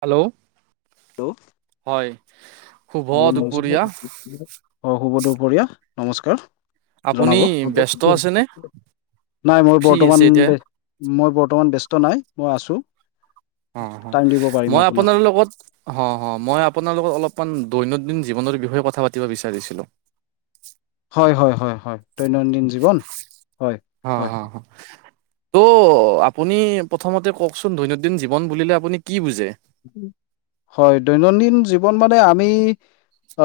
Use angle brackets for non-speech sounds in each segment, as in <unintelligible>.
Hello hello হয়। শুভ অ', শুব দুপৰীয়া দুপৰীয়া নমস্কাৰ আপুনি জনাব। ব্যস্ত আছেনে নাই মই ফ্ৰী আছে বৰ্তমান এতিয়া মই বৰ্তমান ব্যস্ত নাই মই আছো অ, অ, টাইম দিব পাৰিম মই আপোনাক আপোনাৰ লগত অ, মই আপোন আপোনা লগত অলপমান দৈনন্দিন জীৱনৰ বিষয়ে কথা পাতিব বিচাৰিছিলো। হয় হয় হয় হয় দৈনন্দিন জীৱন। হয় অ', হয় হ, হ। ত' আপুনি প্ৰথমতে কওকচোন দৈনন্দিন জীৱন বুলিলে আপুনি কি বুজে হয় দৈনন্দিন জীৱন মানে আমি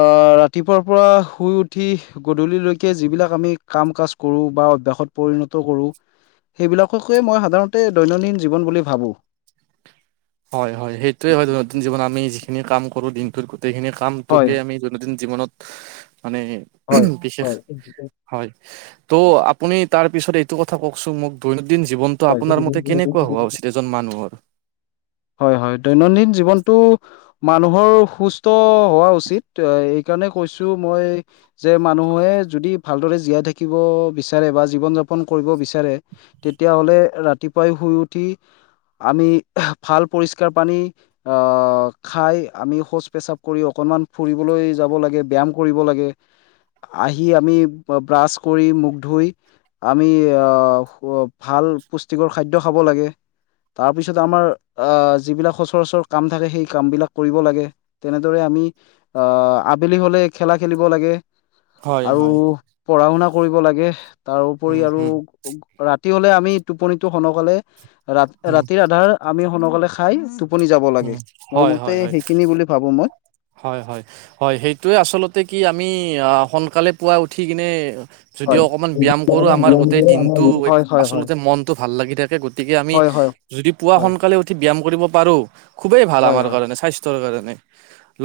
আহ ৰাতিপুৱাৰ পৰা শুই উঠি গধূলিলৈকে যিবিলাক আমি কাম কাজ কৰো বা অভাসত পৰিণত কৰোঁ সেইবিলাককয়ে মই সাধাৰণতে দৈনন্দিন জীৱন বুলি ভাবো। হয় হয় সেইটোৱে হয় দৈনন্দিন জীৱনত আমি যিখিনি কাম কৰো দিনটোত। সেইখিনি হয় কামটোকে আমি দৈনন্দিন জীৱনত মানে হয় বিশেষ হয় ত' আপুনি তাৰ পিছত এইটো কথা কওকচোন মোক দৈনন্দিন জীৱনটো আপোনাৰ মতে হয় কেনেকুৱা হোৱা হয় উচিত এজন মানুহৰ হয় হয় দৈনন্দিন জীৱনতটো মানুহৰ সুস্থ হোৱা উচিত। সেইকাৰণে কৈছো মই যে মানুহে যদি ভালদৰে জীয়াই থাকিব বিচাৰে বা জীৱন যাপন ফোন কৰিব বিচাৰে তেতিয়াহলে' ৰাতিপুৱাই শুই উঠি আমি ভাল পৰিষ্কাৰ পানী অ, খাই আমি শৌচ পেচাব কৰি অকণমান ফুৰিবলৈ য যাব লাগে ব্যায়াম কৰিব লাগে আহি আমি ব্ৰাছ কৰি মুখ ধুই আমি আহ ভাল পুষ্টিকৰ খাদ্য খাব লাগে। তাৰপিছত আমাৰ যিবিলাক সচৰাচৰ কাম থাকে সেই কামবিলাক কৰিব লাগে তেনেদৰে আমি আবেলি হ'লে খেলা খেলিব লাগে। হয় আৰু হয় পঢ়া শুনা কৰিব লাগে তাৰপৰি উম আৰু হুম ৰাতি হলে আমি টোপনিতো সোনকালে ৰা হুম ৰাতিৰ আধাৰ আমি সোনকালে খাই তো আপুনি যাব হুম লাগে, মোৰ হয় হয় মতে হয় সেইখিনি বুলি ভাবো মই। হয়, হয়, হয়, সেইটোৱে আচলতে কি আমি। যদিও হয় অকনমান ব্যয়াম হয় কৰো, আমাৰ গোটেই দিনটো হয় হয় আচলতে মনতটো ভাল লাগি থাকে। গতিকে আমি হয় হয় যদি পুৱা হয় সোনকালে উঠি ব্যায়াম কৰিব পাৰোঁ, খুবেই ভাল হয় হয় আমাৰ কাৰণে স্বাস্থ্যৰ কাৰণে।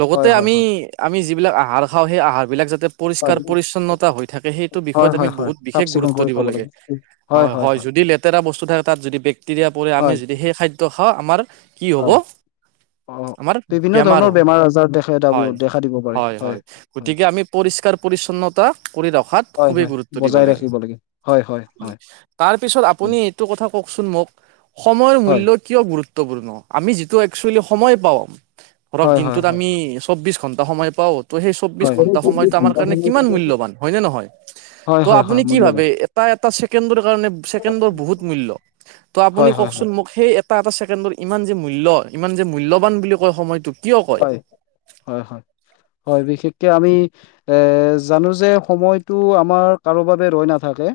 লগতে হয় আমি, হয় আমি যি বিলাক আহাৰ খাওঁ, সেই আহাৰ বিলাক যাতে পৰিষ্কাৰ পৰিচছন্নতা হৈ থাকে সেইটো হয় হয় বিষয়ত আমি হয় হয় বহুত চাফ বিশেষ চিকুণ গুৰুত্ব কৰি দিব খাব লাগে। হয়, হয়। যদি লেতেৰা বস্তু থাকে, তাত যদি বেক্টেৰিয়া পৰে, আমি হয় যদি সেই খাদ্য খাওঁ আমাৰ কি হ'ব? হয় অ আমাৰ বিভিন্ন বেমাৰ ধৰণৰ হ'ব। আজাৰ দেখা হয়, দেখা দিব পাৰে হয়, হয়। হয় গতিকে আমি পৰিষ্কাৰ পৰি্ছন্নতা কৰি ৰখাত হয় খুবেই হয় গুৰুত্ব দিব বজাই লাগে। ৰাখিব হয় হয় হয় তাৰপিছত আপুনি এইটো কথা কওকচোন মোক সময়ৰ হয় মূল্য কিয় গুৰুত্ব। গুৰুতপূৰ্ণ, আমি যিটো একচুৱেলি সময় পাওঁ ধৰক হয় হয় দিনটোত আমি চৌববিশ ঘণ্টা সময় পাওঁ ত' সেই চৌবিশ হয় হয় ঘণ্টা সময়তটো আমাৰ কাৰণে কিমান মূল্যবান। হয়নে নহয়? হয় ত', হয় হয় আপুনি কি মূল্যবান ভাবে এটা এটা ছেকেণ্ডৰ কাৰণে, ছেকেণ্ডৰ বহুত মূল্য। ত', আপুনি হয় ক হয় হয় চোন মোক, সেই এটা এটা ছেকেণ্ডৰ ইমান যে মূল্য ইমান যে মূল্যবান বুলি কয় সময়টো কিয়? কয় হয়, হয়, হয়, হয়। বিশেষকে আমি এ, জানো যে সময়টো আমাৰ কাৰো বাবে ৰৈ নাথাকে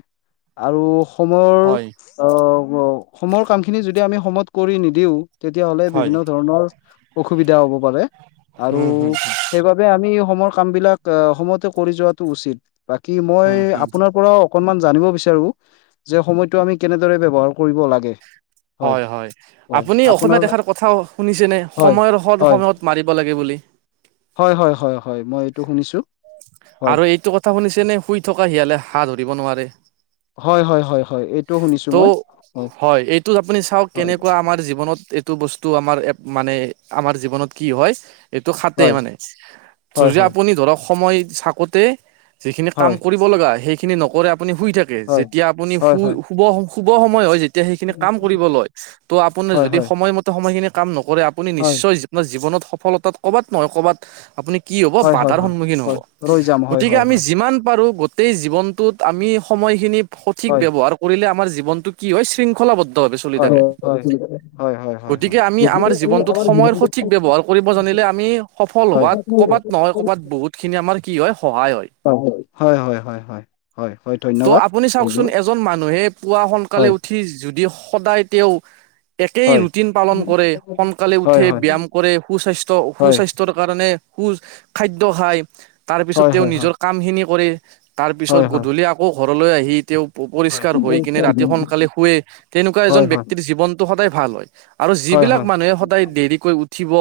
আৰু সময়ৰ হয় অহ, সময়ৰ কামখিনি যদি আমি সময়ত কৰি নিদিওঁ তেতিয়াাহলে হয় বিভিন্ন ধৰণৰ অসুবিধা হ'ব পাৰে আৰু উম, হুম, সেইবাবে আমি সময়ৰ কামবিলাক সময়তে কৰি যোৱাটো উচিত, বাকি হুম, মই হুম, আপোনাৰ পৰা অকনমান জানিব বিচাৰো যে সময়টো আমি কেনেদৰে ব্যৱহাৰ কৰিব লাগে। হয় হয় হয় আপুনি আপোনাৰ অসমীয়াত এখাৰ কথা শুনিছেনে হয় সময়ৰ সদ হয় সময়ত মাৰিব লাগে বুলি। হয় হয় হয় হয়। মই এইটো শুনিছো হয় আৰু এইটো কথা শুনিছে নে শুই থকা শিয়ালে হাঁহ ধৰিব নোৱাৰে। হয় হয় হয় হয় এইটোও শুনিছো ত' মই। হয় এইটো আপুনি চাওক হয় কেনেকুৱা আমাৰ জীৱনত এইটো বস্তু টো আমাৰ এ মানে আমাৰ জীৱনত কি হয় এইটো খাটে মানে হয় যজি হয় আপুনি ধৰক সময় চাকোতে যিখিনি কাম হয় কৰিব লগা সেইখিনি নকৰে আপুনি শুই থাকে, হয় যেতিয়া আপুনি হয় হয় হয় শু শুভ, শুভ সময় হয় তেতিয়া সেইখিনি কাম কৰিব লয়, ত' আপুনি হয় হয় যদি হয় সময়মতে সময়খিনি কাম নক কৰে, আপুনি নিশ্চয় জী জীৱনত সফলতাত ক'বাত নহয় ক'বাত আপুনি কি হ'ব হয় হয় বাধাৰ হয় সন্মুখীন হ'ব। হয় ৰৈ যাম হয় গতিকে হয় আমি হয় যিমান পাৰো গোটেই জীৱনটোত আমি সময়খিনি সঠিক হয় ব্যৱহাৰ কৰিলে। আমাৰ জীৱনটো কি হয় শৃংখলাবদ্ধ। তহতে চলি হয় থাকে। হয় হয় হয় হয় গতিকে আমি আমাৰ জীৱনটোত সময়ৰ সঠিক ব্যৱহাৰ কৰিব জানিলে। আমি সফল হয় হোৱাত হয় কবাত নহয় কবাত বহুত খিনি আমাৰ কি হয় সহায় হয়। হয় হয় হয় হয় হয় হয় ত' ধন্যবাদ আপুনি চাওকচোন এজন মানুহে পুৱা সোনকালে হয় উঠি। উঠি যদি সদায় তেওঁ। একেই হয় ৰুটিন পালন কৰে। সোনকালে হয় উঠে হয় ব্যায়াম কৰে সুস্বাস্থ্য হয় সুস্বাস্থ্যৰ কাৰণে। খুজ, খাদ্য খায়, তাৰপিছত হয় তেওঁ হয় নিজৰ কামখিনি কৰে। তাৰ পিছত হয় হয় গধূলি আকৌ ঘৰলৈ আহি তেওঁ। পৰিষ্কাৰ হৈ কিনে ৰাতি সোনকালে শুৱে, তেনেকুৱা এজন হয় হয় হয় ব্যক্তিৰ জীৱনতটো সদায় ভাল হয়। আৰু হয় হয় যিবিলাক হয় মানুহে সদায় দেৰিকৈ উঠিব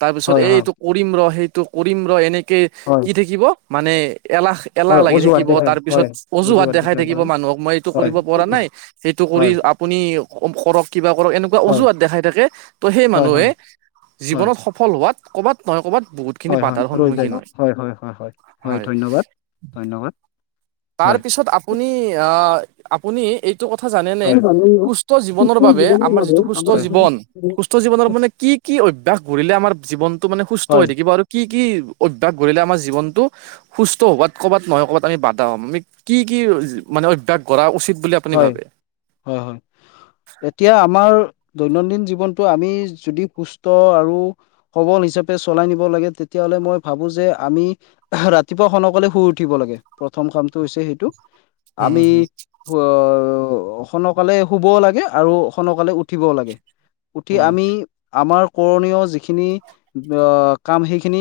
তাৰ পিছত হয় এইটো কৰিম ৰ, সেই টো কৰিম ৰ, এনেক হয় হয় কি থাকিব মানে এলাহ, এলাহ হয় লাগি অজুহাত থাকিব। দেখাই তাৰ হয় পিছত অজুহাত দেখাই থাকিব হয় মানুহ হ মই এইটো হয় কৰিব পৰা নাই, সেইটো কৰি হয় আপুনি কৰক, কিবা কৰক এনেকুৱা হয় অজুহাত দেখাই থাকে। ত' সেই হয় মানুহে হয় জীৱনত সফল হোৱাত ক'বাত নহয় ক'বাত খিনি হয় হয় হয় বাধাৰ ৰৈ যায় সন্মুখীন হয়। হয় হয় হয়'। ধন্যবাদ ধন্যবাদ হয় তাৰপিছত আপুনি আহ আপুনি এইটো কথা জানেনে হয় হয় সুস্থ জীৱনৰ বাবে আমাৰ যিটো সুস্থ জীৱন সুস্থ জীৱনৰ মানে কি কি অভ্যাস গঢ়িলে আমাৰ জীৱনটো মানে সুস্থ হয় হৈ থাকিব আৰু কি কি অভ্যাস গঢ়িলে আমাৰ জৱনটো সুস্থ হোৱাত ক'বাত নহয় ক'বাত আমি বা আমি কি কি মানে অভ্যাস গঢ়া উচিত বুলি আপুনি হয় ভাবে হয় হয় এতিয়া আমাৰ দৈনন্দিন জীৱনতটো আমি যদি সুস্থ আৰু সবল হিচাপে চলাই নিব লাগে তেতিয়া ফালে মই ভাবো যে আমি ৰাতিপুৱা সনকালে শুই উঠিব লাগে, প্ৰথম কাম টো হৈছে সেইটো উম, আমি হম, আৰু সনকালে শুবও লাগে আৰু সনকালে উঠিবও লাগে। উঠি উম, আমি আমাৰ কৰণীয় যিখিনি কাম সেইখিনি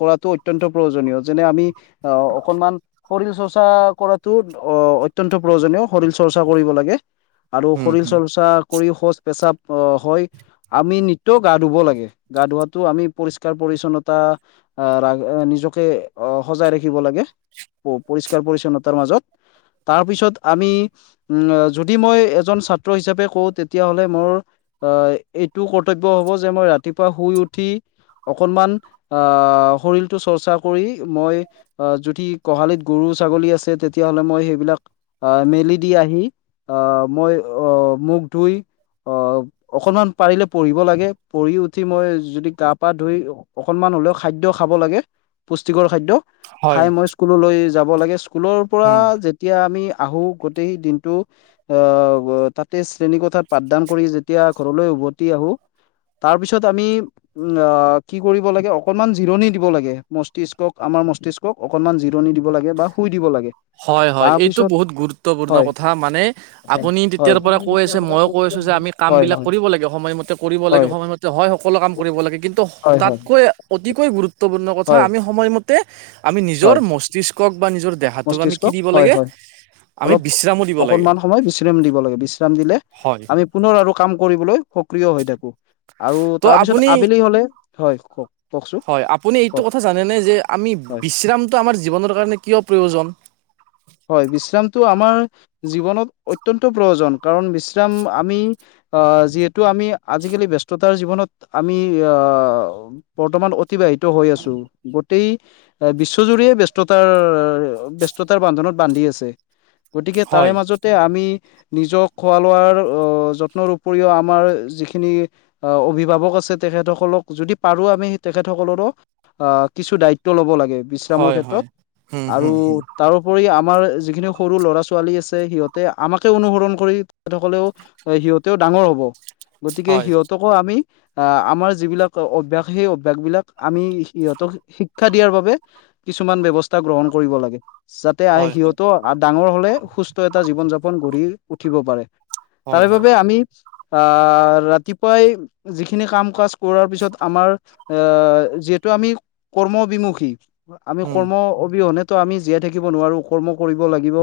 কৰাটো অত্যন্ত প্ৰয়োজনীয়, যেনে আম আমি অ অকণমান শৰীৰ চৰ্চা কৰাটো অত্যন্ত প্ৰয়োজনীয় শৰীৰ চৰ্চা কৰিব লাগে আৰু হম, শৰীৰ হম, চৰ্চা কৰি শৌচ পেচাব হয় আমি নিতৌ গা ধুব লাগে গা ধুৱাতটো আমি পৰিষ্কাৰ পৰি পৰিচ্ছন্নতা আহ নিজকে আহ সজাই ৰাখিব লাগে। পৰিষ্কাৰ- পৰিচ্ছন্নতাৰ মাজত তাৰপিছত। আমি যদি মই এজন ছাত্ৰ হিচাপে কওঁ তেতিয়া হ'লে মোৰ এইটো কৰ্তব্য হ'ব যে মই ৰাতিপুৱা শুই উঠি অকনমান আহ শৰীৰটো চৰ্চা কৰি মই আহ যদি গোহালিত গৰু ছাগলী আছে তেতিয়া হ'লে মই সেইবিলাক আহ মেলি দি আহি আহ মই আহ মূখ ধুই অ অকনমান পাৰিলে পঢ়িব লাগে পঢ়ি উঠি মই যদি গা পা ধুই অকনমান হ'লেও খাদ্য খাব লাগে পুষ্টিকৰ খাদ্য। হয়, খাই মই স্কুললৈ যাব লাগে স্কুলৰ পৰা উম। যেতিয়া আমি আহো গোটেই দিনটো আহ তাতে শ্ৰেণী কোঠাত পাঠদান কৰি যেতিয়া ঘৰলৈ উভতি আহো তাৰ পিছত আমি উম কি কৰিব লাগে অকণমান জিৰণি দিব লাগে মস্তিষ্কক আমাৰ মস্তিষ্কক অকণমান জিৰণি দিব লাগে বা শুই দিব লাগে হয় হয় তাৰ এইটো পিছত বহুত গুৰুত্বপূৰ্ণ হয় কথা মানে আপুনি হয় তেতিয়াৰ হয় পৰা কৈ আছে মইও কৈ আছো যে আমি কাম হয় বিলাক হয় কৰিব লাগে। সময়মতে কৰিব লাগে সময়মতে হয় সকলো কাম কৰিব লাগে কিন্তু হয় হয় তাতকৈ অতিকৈ গুৰুত্ব গুৰুত্বপূৰ্ণ কথা হয় আমি সময়মতে আমি নিজৰ হয় মস্তিষ্কক বা নিজৰ দেহাটোক আমি মস্তিষ্ক কি দিব হয় লাগে। হয় আমি অলপ বিশ্ৰামো দিব লাগে অকনমান সময় বিশ্ৰাম দিব লাগে বিশ্ৰাম দিলে হয় আমি পুনৰ আৰু কাম কৰিবলৈ সক্ৰিয় হৈ থাকো আৰু ত' তাৰপিছত আপুনি আবেলি হলে হয় কওক কওকচোন হয় আপুনি এইটো কওক কথা জানেনে যে আমি হয় বিশ্ৰামটো আমাৰ জীৱনৰ কাৰণে কিয় প্ৰয়োজন? হয় বিশ্ৰামটো আমাৰ, জীৱনত অত্যন্ত প্ৰয়োজন কাৰণ বিশ্ৰাম আমি আহ যিহেতু আমি আজিকালি ব্যস্ততাৰ জীৱনত আমি আহ বৰ্তমান উ অতিবাহিত হৈ আছো। গোটেই বিশ্বজুৰিৱে ব্যস্ততাৰ-ব্যস্ততাৰ বান্ধনত বান্ধি আছে। গতিকে তাৰে হয় মাজতে আমি নিজক খোৱা লোৱাৰ, আহ যত্নৰ উপৰিও আমাৰ, যিখিনি অভিভাৱক আছ ছে তেখেতসকলক যদি পাৰোঁ আমি তেখেতসকলৰো, কিছু দায়িত্ব ল'ব লাগে। বিশ্ৰামৰ হয় ক্ষেত্ৰত, হয় হম আৰু হম তাৰওপৰিও আমাৰ যিখিনি সৰু ল'ৰা ছোৱালী আছে সিহঁত আমাকে অনুসৰণ কৰি তেখেতসকলেও সিহঁত টো ডাঙৰ হ'ব, গতিকে হয় সিহঁতকো আমি আহ আমাৰ যিবিলাক অভ্যাস সেই অভ্যাস বিলাক আমি সিহঁতক শিক্ষা দিয়াৰ বাবে কিছুমান ব্যৱস্থা গ্ৰহণ কৰিব লাগে। যাতে আই হয় হয় হয় সিহঁতেও ডাঙৰ হলে সুস্থ এটা জীৱন যাপন গঢ়ি উঠিব পাৰে। হয় তাৰে হয় বাবে আমি আহ ৰাতিপুৱাই, যিখিনি কাম কাজ কৰাৰ পিছত আমাৰ এ যি হেটো আমি কৰ্মবিমুখী আমি হম কৰ্ম অবিহনেতো আমি জীয়াই থাকিব নোৱাৰো কৰ্ম কৰিব লাগিব।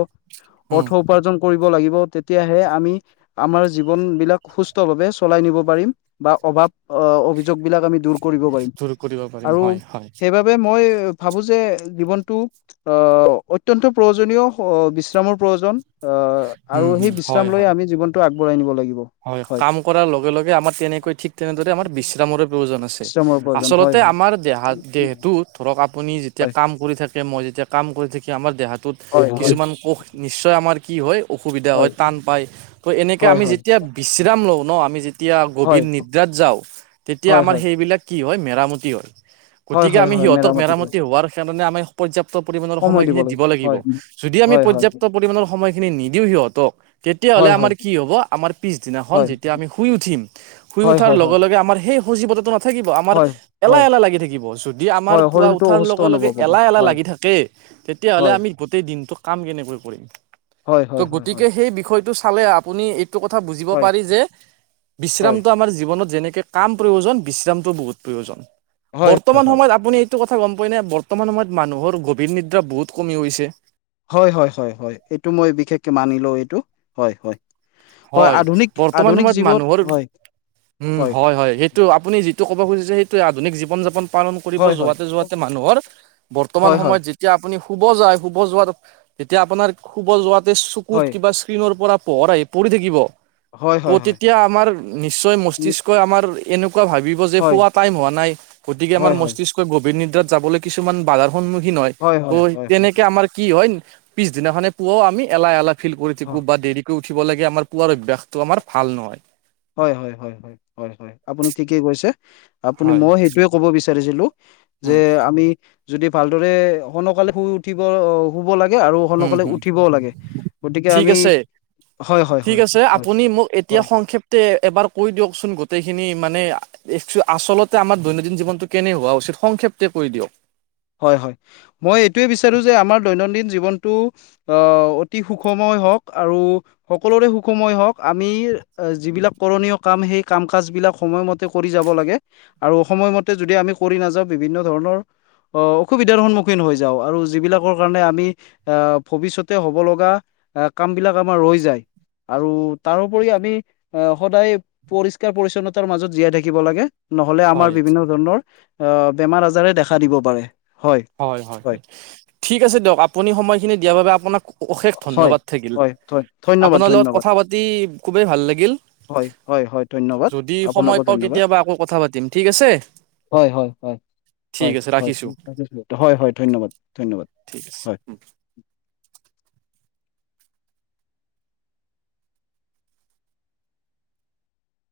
হম অৰ্থ উপাৰ্জন কৰিব লাগিব তেতিয়াহে আমি আমাৰ জীৱনবিলাক সুস্থভাৱে চলাই নিব পাৰিম বা অভাৱ অভিযোগ বিলাক আমি দূৰ কৰিব পাৰিম, দূৰ কৰিব পাৰিম আৰু হয় হয় সেইবাবে মই ভাবো যে জীৱনটো অহ অত্যন্ত প্ৰয়োজনীয় বিশ্ৰামৰ প্ৰয়োজন অ' আৰু উম সেই হম বিশ্ৰাম হয় লৈ হয় আমি জীৱনটো আগবঢ়াই নিব লাগিব। হয় কাম কৰাৰ লগে লগে আমাৰ তেনেকৈ ঠিক তেনেদৰে আমাৰ বিশ্ৰামৰে প্ৰয়োজন আছে, বিশ্ৰামৰ প্ৰয়োজন আচলতে হয় তে হয় আমাৰ দেহা দেহটো ধৰক আপুনি যেতিয়া কাম কৰি থাকে মই যেতিয়া কাম কৰি থাকি আমাৰ দেহাটোত হয় হয় কিছুমান কোষ নিশ্চয় আমাৰ কি হয় অসুবিধা হয় টান পায় তো এনেকৈ হয় আমি যি বিশ্ৰাম লওঁ ন আমি যেতিয়া গভীৰ হয় নিদ্ৰাত যাওঁ তেতিয়া হয় হয় আমাৰ হয় সেইবিলাক কি হয় মেৰামতি হয়'ল। হয় হয় গতিকে হয় আমি হয় সিহঁতক হয় মেৰামতি হোৱাৰ কাৰণে আমি পৰ্যাপ্ত পৰিমানৰ সময়খিনি দিব লাগিব যদি আমি হয় হয় পৰ্যাপ্ত পৰিমণৰ সময়খিনি নিদিওঁ সিহঁতক তেতিয়াহলে হয় আমাৰ হয় কি হ'ব আমাৰ পি- পিচদিনাখন হয় যেতিয়া আমি শুই উঠিম শুই হয় উঠাৰ হয় লগে লগে আমাৰ সেই সজীৱতাটো থাকিব আমাৰ হয় হয় এলাহ হয় এলাহ লাগি থাকিব যদি আমাৰ হয় পুৱা শৰীৰটো উঠাৰ অসুস্থ লগে লগে অনুভৱ হ'ব এলাহ এলাহ হয় লাগি থাকে তেতিয়াহলে হয় আমি গোটেই দিনটো কাম কেনেকৈ কৰিম হয় ত হয় হয় হয় গতিকে সেই বিষয়টো খালে আপুনি এইটো কথা বুজিব হয় পাৰি যে, হয় বিশ্ৰামটো আমাৰ জীৱনত যেনে কাম প্ৰয়োজন বিশ্ৰামটো বহুত প্ৰয়োজন। হয় হয় বৰ্তমান হয় সময়ত আপুনি এটা কথা গম পাই নে বৰ্তমান সময়ত মানুহৰ গভীৰ নিদ্ৰা বহুত কমি গৈছে হয় হয় হয় হয় এইটো মই বিশেষকে মানি লওঁ এইটো হয় হয় হয় আধুনিক বৰ্তমান আধুনিক সময়ত জীৱন মানুহৰ, হয় উম হয় হয়-হয়, সেই ত আপুনি যিটো ক'ব খুজিছে সেইটোৱে আধুনিক জীৱন যাপন পালন কৰিব হয় হয় যোৱাতে যোৱাতে মানুহৰ বৰ্তমান হয় সময়ত যেতিয়া আপুনি শুব যায় শুব যোৱাত যেতিয়া আপোনাৰ শুব যোৱাতে চকুত হয় কিবা স্কিনৰ পৰা পোহৰ আহি পৰি থাকিব, হয় হয় হয় ত' হয় তেতিয়া আমাৰ নিশ্চয় নি- মসিষ্ক আমাৰ এনেকুৱা ভাবিব যে হয় শুৱা টাইম হোৱা নাই গতিকে আমাৰ হয় হয় মস্তিষ্কই গভীৰ নিদ্ৰাত যাবলৈ কিছুমান বাধা সন্মুখীন হয় ত' হয় হয় হয় তেনেকে আমাৰ কি হয় পিছদিনাখনে পুৱা আমি এলাহ এলাহ ফিল কৰি থাকো হয় বা দেৰিকৈ উঠ ক <unintelligible> লে আমাৰ পুৱাৰ অভ্যাসটো আমাৰ ভাল নহয়। হয় হয় হয় হয় আপুনি ঠিকেই কৈছে আপুনি হয়, মই সেইটোয়ে কব বিচাৰিছিলো যে, উম, আমি যদি ভালদৰে সো-নকালে শুই উঠিব আহ শুব লাগে আৰু উম, সো-নকালে উম। উঠিবও লাগে গতিকে ঠিক আমি আছে হয় হয় ঠিক হয় আছে হয় আপুনি মোক হয় এতিয়া সংক্ষেপ্তে এবাৰ কৈ দিয়কচোন গোটেইখিনি খিনি মানে আচলতে আমাক দৈনন্দিন জীৱনটো কেনে হোৱা উচিত সংক্ষেপ্তে কৰি দিয়ক হয় হয় মই এইটোয়ে বিচাৰো যে আমাৰ দৈনন্দিন জীৱনটো আহ অতি সুখময় হওক আৰু সকলোৰে সুখময় হওক আমি এ যিবিলাক কৰণীয় কাম সেই কাম কাজ বিলাক সময়মতে কৰি যাব লাগে আৰু সময়মতে যদি আমি কৰি নাযাওঁ বিভিন্ন ধৰণৰ অহ অসুবিধাৰ সন্মুখীন হৈ যাওঁ আৰু যিবিলাকৰ কাৰণে আমি আহ ভৱিষ্যতে হব লগা কাম বিলাক আমাৰ ৰৈ যায় আৰু তাৰপৰি আমি আহ সদায় পৰিষ্কাৰ পৰিচ্ছন্নতাৰ মাজত জীয়াই থাকিব লাগে। নহ'লে আমাৰ হয় বিভিন্ন ধৰণৰ অহ বেমাৰ আজাৰে দেখা দিব পাৰে হয় হয় হয় হয় ঠিক আছে দিয়ক আপুনি সময়খিনি দিয়াৰ বাবে আপোনাক অশেষ হয়, ধন্যবাদ থাকিল হয়, হয়, ধন্যবাদ, আপোনাৰ লগত ধন্যবাদ, কথা পাতি খুবেই ভাল লাগিল। হয়, হয়, হয়, ধন্যবাদ, যদি সময় আপোনাকো পাও কেতিয়াবা আকৌ কথা পাতিম ঠিক আছে হয়-হয়। ঠিক আছে ৰাখিছো হয় হয় ধন্যবাদ ধন্যবাদ ঠিক আছে হয়